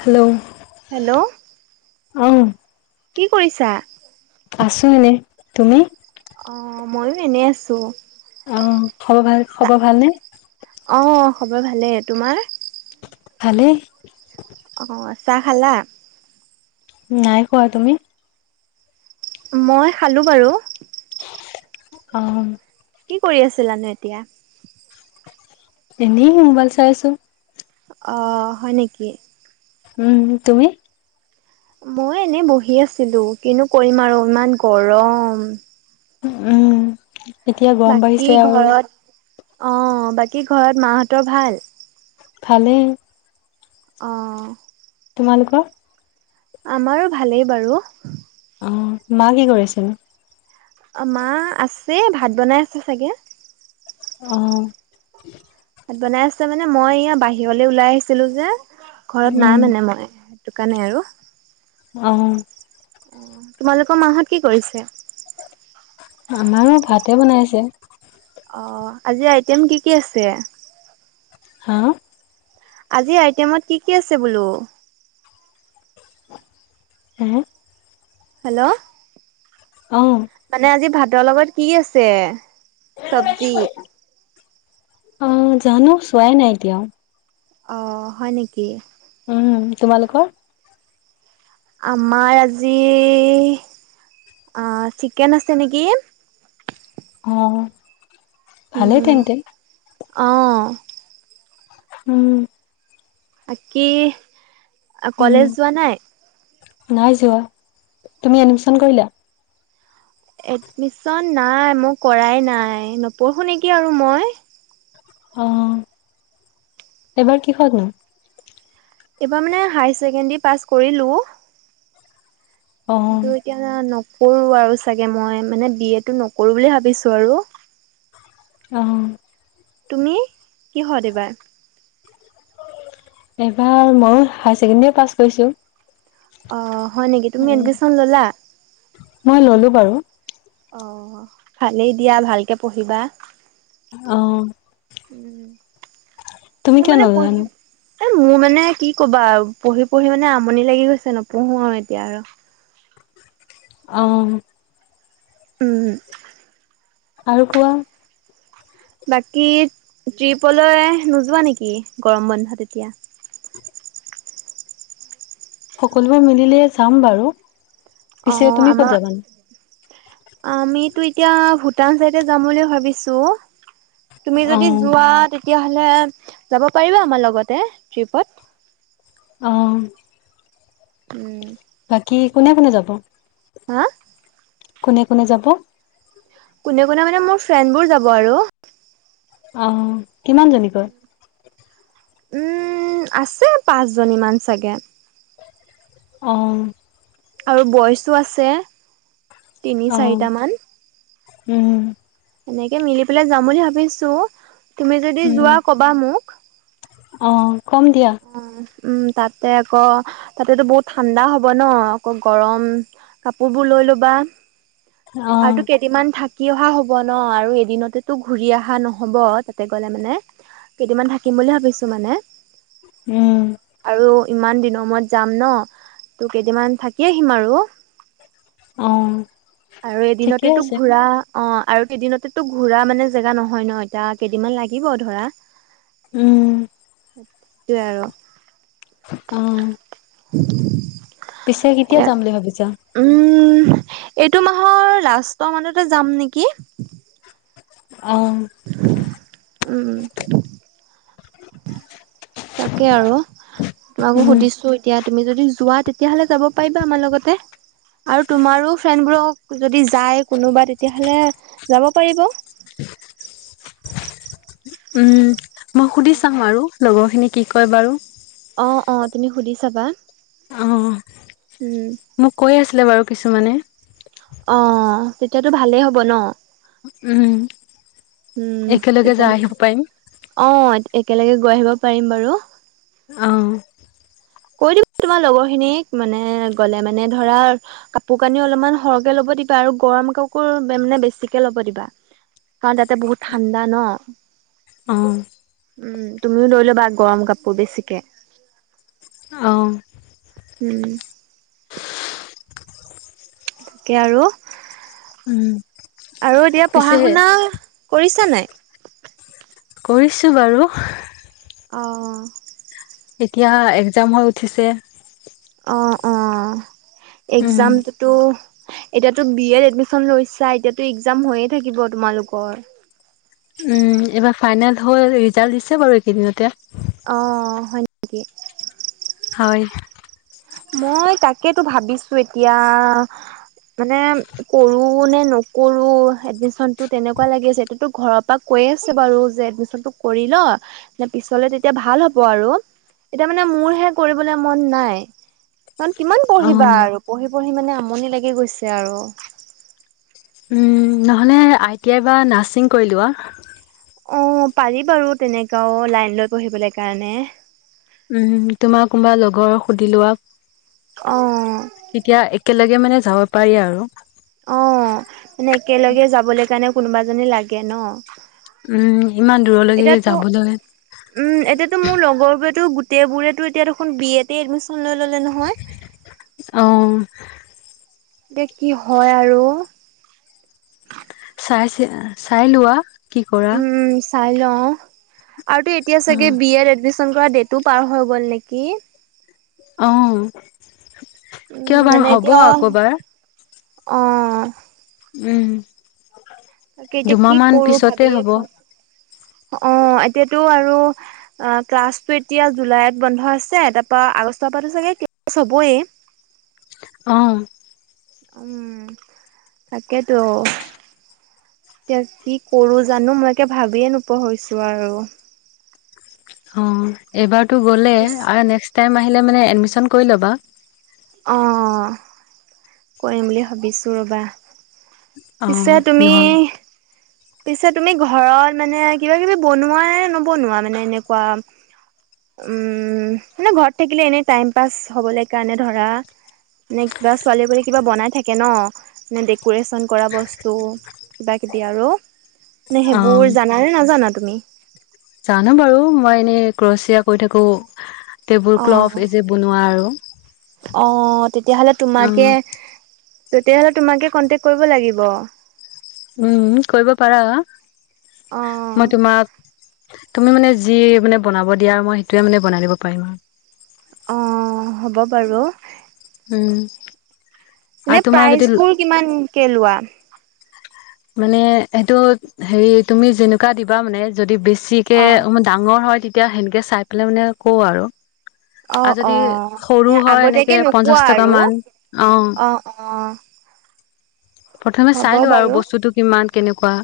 Hello hello অ কি কৰিছা? আছো এনেই, তুমি? অ্ঁ ময়ো এনে আছো। অ খবৰ ভাল খবৰ ভালনে? অ্ঁ খবৰ ভালেই- তোমাৰ? ভালেই। অঁ, চাহ খালা? নাই খুৱা- তুমি? মই খালোঁ বাৰু। অঁ। কি কৰি আছিলানো এতিয়া? এনেই মোবাইল চাই আছো। অ্ হয় নেকি? উম্ তুমি? মই এনেই বহি আছিলো কিনো কৰিম আৰু ইমান গৰম! উম্ এতিয়া গৰম বাঢ়িছে আৰু। অঁ- বাকী ঘৰত মাহঁতৰ ভাল? ভালেই। অ্ঁ। তোমালোকৰ? আমাৰো ভালেই বাৰু। অঁ, মা কি কৰিছেনো? অঁ মা আছে ভাত বনাই আছে চাগে। অঁ ভাত বনাই আছে মানে মই এয়া বাহিৰলে ওলাই আহিছিলো যে, ঘৰত উম নাই মানে মই। টো কাৰণে আৰু। অঁ তোমালোকৰ মাহঁত কি কৰিছে? আমাৰো ভাতে বনাই আছে। অঁ, আজি আইটেম কি কি আছে? হা? আজি আইটেমত কি কি আছে বোলো? হু-হুম? হেল্ল' অঁ মানে আজি ভাতৰ লগত কি আছে- চবজি? অ জা'নো চোৱাই নাই এতিয়াও। অ্ হয় নেকি? উম্, তোমালোকৰ? আমাৰ আজি- আঁ চিকেন আছে নেকি? অঁ উম্- অ্ঁ। উম্ বাকি- উম কলেজ যোৱা নাই? নাই যোৱা। তুমি এডমিশন কৰিলা? এডমিশন নাই মই কৰাই নাই নপঢ়ো নেকি আৰু মই। অ এইবাৰ কিহত নো? এইবাৰ মানে হায়াৰ ছেকেণ্ডেৰী পাছ কৰিলো অ কিন্তু এতিয়া নকৰো আৰু চাগে মই মানে বি এটো নকৰো বুলি ভাবিছো আৰু। অ। তুমি কিহত এইবাৰ? এইবাৰ মইও হায়াৰ ছেকেণ্ডাৰী পাছ কৰিছো। অ হয় নেকি তুমি উম, এডমিশ্যন ল'লা? মই ললো বাৰু। অ ভালেই দিয়া ভালকে পঢ়িবা। অ। উম তুমি মোৰ কিয় মানে নললানো পঢ়িব এ মোৰ মানে কি ক'বা আউ পঢ়ি পঢ়ি মানে আমনি লাগি গৈছে নপঢ়ো আৰু এতিয়া আৰু। অ। উম। আৰু কোৱা। বাকী ট্ৰিপলৈ নোযোৱা নেকি গৰম বন্ধত এতিয়া? সকলোৱে মিলিলে যাম বাৰু। অ পিছে তুমি ক'ত আমাৰ যাবানো আমিতো এতিয়া ভূটান চাইডে যাম বুলি ভাবিছো। তুমি অ যদি যোৱা তেতিয়াহ'লে যাব পাৰিবা আমাৰ লগতে ট্ৰিপত। অ। উম। বাকী কোনে কোনে যাব? হা? কোনে কোনে যাব? কোনে কোনে মানে মোৰ ফ্ৰেণ্ডবোৰ যাব আৰু। অ কিমান জনীকৈ? উম আছে পাঁচজনীমান চাগে। অ। আৰু বইচো আছে তিনি অ চাৰিটামান। উম। এনেকে মিলি পেলাই যাম বুলি ভাবিছো তুমি যদি উম যোৱা কবা মোক। অ কম দিয়া। অ উম তাতে আকৌ তাতেতো বহুত ঠাণ্ডা হ'ব ন আকৌ গৰম কাপোৰ বোৰ লৈ ল'বা অ আৰুতো কে কেইদিনমান থাকি অহা হ'ব ন আৰু এদিনতেতো ঘূৰি অহা নহ'ব তাতে গ'লে মানে। কেইদিনমান থাকিম বুলি ভাবিছো মানে। উম। আৰু ইমান দিনৰ মূৰত যাম ন তো কেইদিনামান থাকি আহিম আৰু। অ। আৰু ঠিকে এদিনতেটো আছে ঘূৰা অ আৰু এদিনতেতো ঘূৰা মানে জেগা নহয় ন এতিয়া কেইদিনমান লাগিব ধৰা। উম। সেইটোৱে আৰু। উম [inaudible] পিছে কেতিয়া এ যাম বুলি ভাবিছা? উম, এইটো মাহৰ লাষ্টৰ মানতে যাম নেকি। অ' উম উম। তাকে আৰু তোমাকো উম সুধিছোঁ এত এতিয়া তুমি যদি যোৱা, তেতিয়াহ'লে যাব পাৰিবা আমাৰ লগতে। আৰু তোমাৰো ফ্ৰেণ্ডবোৰক যদি যায় কোনোবা, তেতিয়াহ'লে যাব পাৰিব। উম, মই সুধি চাম বাৰু লগৰখিনিয়ে কি কয় বাৰু। অ', অ', তুমি সুধি চাবা, অ উম। মোক কৈয়ে আছিলে বাৰু কিছুমানে। অ', তেতিয়াতো ভালেই হ'ব ন? উম, উম, একেলগে তেতিয়া যাই মানে আহিব পাৰিম। অ', একেলগে গৈ আহিব পাৰিম বাৰু। অ'। কৈ দিবা তোমাৰ লগৰখিনিক, মানে গ'লে মানে ধৰা কাপোৰ কানি অলপমান সৰহকে ল'ব দিবা আৰু গৰম কাপোৰ মানে বেছিকে ল'ব দিবা। কাৰণ তাতে বহুত ঠাণ্ডা ন? অ উম, তুমিও লৈ ল'বা গৰম কাপোৰ বেছিকে। অ'। উম। তাকে আৰু উম আৰু এতিয়া পিছে পঢ়া শুনা কৰিছা নাই? কৰিছো বাৰু। অ' এতিয়া এগজাম হৈ উঠিছে। অ', অ', উম একজামটোতো এতিয়াতো বি এত এডমিশ্যন লৈছা, এতিয়াতো এগজাম হৈয়ে থাকিব তোমালোকৰ। উম, এইবাৰ ফাইনেল হ'ল, ৰিজাল্ট দিছে বাৰু এইকেইদিনতে। অ', হয় নেকি? হয়। মই তাকেতো ভাবিছো এতিয়া মানে কৰোঁ নে নকৰোঁ এডমিশ্যন টো তেনেকুৱা লাগি আছে। এতিয়াতো ঘৰৰ পৰা কৈয়ে আছে বাৰু, যে এডমিশ্যনটো কৰি ল মানে পিছলে তেতিয়া ভাল হ'ব আৰু এতিয়া মানে মোৰহে কৰিবলে মন নাই। কাৰণ কিমান অ পঢ়িবা আৰু পঢ়ি-পঢ়ি মানে আমনি লাগি গৈছে আৰু। উম, নহ'লে আই টি আই বা নাৰছিং কৰি লোৱা। অ', পাৰি বাৰু তেনেকেও লাইন লৈ পঢ়িবলৈ কাৰণে। উম, তোমাৰ কোনোবা লগৰক সুধি লোৱা। অ'। তেতিয়া একেলগে মানে যাব পাৰি আৰু। অ', মানে একেলগে যাবলৈ কাৰণে কোনোবা এজনী লাগে ন। উম, ইমান দূৰলৈকে এতিয়াতো যাবলৈ উম, এতিয়াতো মোৰ লগৰবোৰেতো গোটেইবোৰেতো এতিয়া দেখোন বি এতে এডমিশ্যন লৈ ল'লে নহয়। অ এতিয়া কি হয় আৰু চাই চে চাই লোৱা কি কৰা উম চাই লওঁ আৰু এতিয়া চাগে অ', বি এ এডমিচন কৰা ডেটো পাৰ হৈ গল নেকি? অ কিয় উম বাৰু হ'ব আকৌবাৰ অঁ উম তাকে এতিয়া দুমাহ কি মান কৰো পিছতে হ'ব ভাবিয়ে অ এতিয়াতো আৰু অ ক্লাছতটো এতিয়া জুলাইত বন্ধ আছে তাৰ পৰা আগষ্টৰ পৰা চাগে ক্লাছ হ'বয়ে অ উম তাকেতো এতিয়া কি কৰো জানো মই একে ভাবিয়ে নোপোৱা হৈছো আৰু। অ এইবাৰ টো গলেই পিছ আৰু নেক্স টাইম আহিলে মানে এদমিচন কৰি ল'বা‌। অঁ কৰিম বুলি ভাবিছোঁ ৰ'বা। পিছে অ', তুমি নহয় পিছে তুমি ঘৰত মানে কিবা কিবি বনোৱা নবনোৱা মানে এনেকুৱা উম মানে ঘৰত থাকিলে এনেই টাইম পাছ হবলে কাৰণে ধৰা, মানে কিবা ছোৱালী বুলি কিবা বনাই থাকে ন মানে ডেক'ৰেশ্যন, কৰা বস্তু কিবা কিবি আৰু মানে অ', সেইবোৰ জানানে নাজানা তুমি? জানো বাৰু মই এনেই ক্ৰচে ক ৰি থাকো, টেবুল ক্লথ এই যে বনোৱা আৰু, অঁ, তেতিয়াহলে তোমাকে, অ', তেতিয়াহলে তোমাকে কনটেক কৰিব লাগিব উম কৰিব পাৰা মই তোমাক তুমি মানে যি মানে বনাব দিয়া মই সেইটোৱে মানে বনাই দিব পাৰিম আৰু অঁ হ'ব বাৰু উম আৰু এনে তোমাৰ যদি প্ৰাইজ বোৰ কিমান কে লোৱা! মানে সেইটো হেৰি তুমি যেনেকুৱা দিবা মানে যদি বেছিকে, অ ডাঙৰ হয় তেতিয়া সেনেকে চাই পেলাই মানে কওঁ আৰু, অ আৰু অ যদি মানে সৰু হয় আগতীয়াকে এনেকে পঞ্চাশ টকা মান অঁ, অঁ প্ৰথমে চাই লোৱা আৰু বস্তুটো কিমান কেনেকুৱা,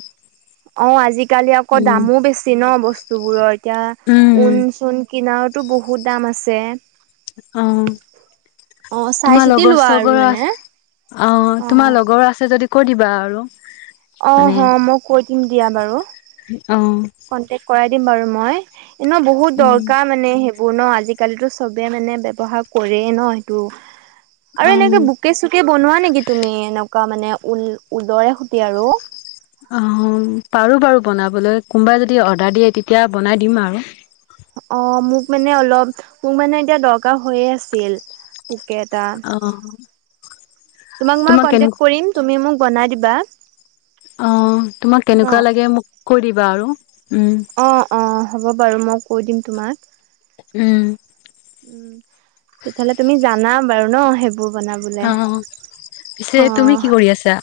অঁ, আজিকালি আকৌ উম দামো বেছি ন বস্তুবোৰৰ এতিয়া উম ঊন চুন, কিনাৰতো বহুত দাম আছে, অঁ, অ চাই তোমাৰ চিতি লগৰ লোৱা আৰু চগৰ আ মানে অঁ অ তোমাৰ লগৰ আছে যদি, কৈ' দিবা আৰু, অঁ, হ মই কৈ দিম দিয়া বাৰু? অঁ, কন্টেক কৰাই দিম বাৰু মই এনে বহুত উম দৰকাৰ মানে সে, ন আজিকালিতো চবে মানে ব্যৱহাৰ কৰেই ন সেইটো অ আৰু এনেকে বু বোকে চোকে বনোৱা নেকি তুমি এনেকুৱা মানে ঊল ঊলৰে সতি‌‌ আৰু, অঁ, পাৰো বাৰু বনাবলৈ কোনবাই যদি অৰ্ডাৰ দিয়ে তেতিয়া বনাই দিম আৰু, অঁ, মোক মানে অলপ মোৰ মানে এতিয়া দৰকাৰ হৈয়ে আছিল বুকেট, অ তোমাক মই কন্টেক কৰিম তুমি মোক বনাই দিবা। অঁ, তোমাক ন কেনেকুৱা লাগে মোক কৈ দিবা আৰু উম! অঁ, অঁ, হ'ব বাৰু মই কৈ দিম তোমাক! উম উম, তেতিয়াহ'লে তুমি জানা বাৰু ন সেইবোৰ, বোৰ অ পিছে বনাবলৈ অ তুমি কি কৰি আছা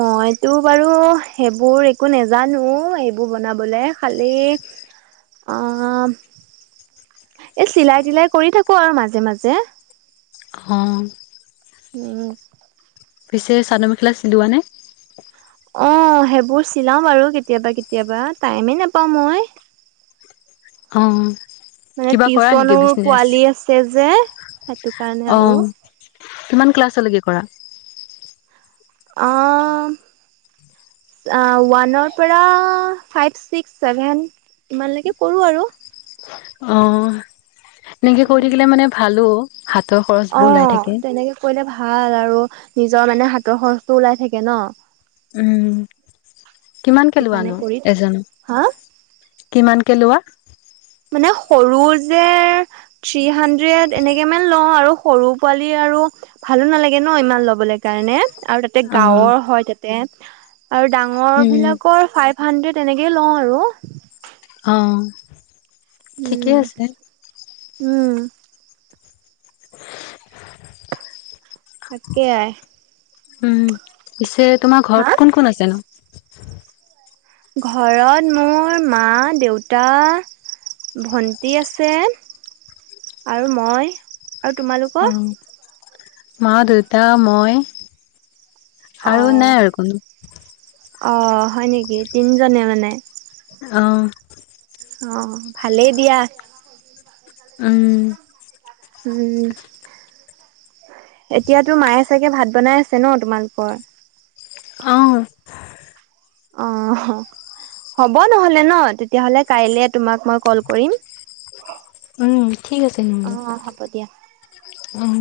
মইতো বাৰু সেইবোৰ একো নাজানো এইবোৰ বনাবলে, খালে, অঁ, এ চিলাই তিলাই কৰি থাকো আৰু মাজে মাজে, অঁ উম পিছে চাদৰ মেখেলা চিলোৱা নে! অঁ, সেইবোৰ চিলাওঁ বাৰু কেতিয়াবা কেতিয়াবা টাইমেই নাপাওঁ মই! অঁ মানে টিউচনৰ পোৱালি আছে যে সেইটো কাৰণে অ আৰু, কিমান ক্লাছলৈকে কৰা? অঁ আঁ, ওৱানৰ পৰা ফাইভ ছিক্স ছেভেন, ইমানলৈকে কৰো আৰু, অঁ, এনেকে কৈ থাকিলে উম মানে ভালো হাতৰ খৰচ, অ তেনেকে কৰিলে ভাল আৰু নিজৰ মানে হাতৰ খৰচটো ওলাই থাকে ন উম কিমানকে সেইটো লোৱা কাৰণে নো কৰি থাক এজনক হা কিমানকে লোৱা মানে সৰু যে থ্ৰী হাণ্ড্ৰেড এনেকে মান লওঁ আৰু সৰু পোৱালি আৰু ভালো নালাগে ন ইমান লবলৈ কাৰণে আৰু তাতে অ গাঁৱৰ হয় তাতে আৰু ডাঙৰ উম বিলাকৰ ফাইভ, হুণ্ডেদ তেনেকে লওঁ আৰু অঁ, ঠিকে উম আছে! উম [inaudible] তাকে আই উম পিছে তোমাৰ হা ঘৰত কোন কোন আছেনো ঘৰত মোৰ মা দেউতা ভন্টি আছে আৰু মই আৰু তোমালোক অ মা দেউতা মই অ আৰু নাই আৰু কোনো অ হয় নেকি তিনজনে মানে অ অ ভালেই দিয়া উম উম এতিয়াতো মায়ে চাগে ভাত বনাই আছে ন তোমালোকৰ অঁ অ হ হ'ব নহলে ন তেতিয়াহলে কাইলে তোমাক মই কল কৰিম উম ঠিক আছে নহ'লে, অ' হ'ব দিয়া। উম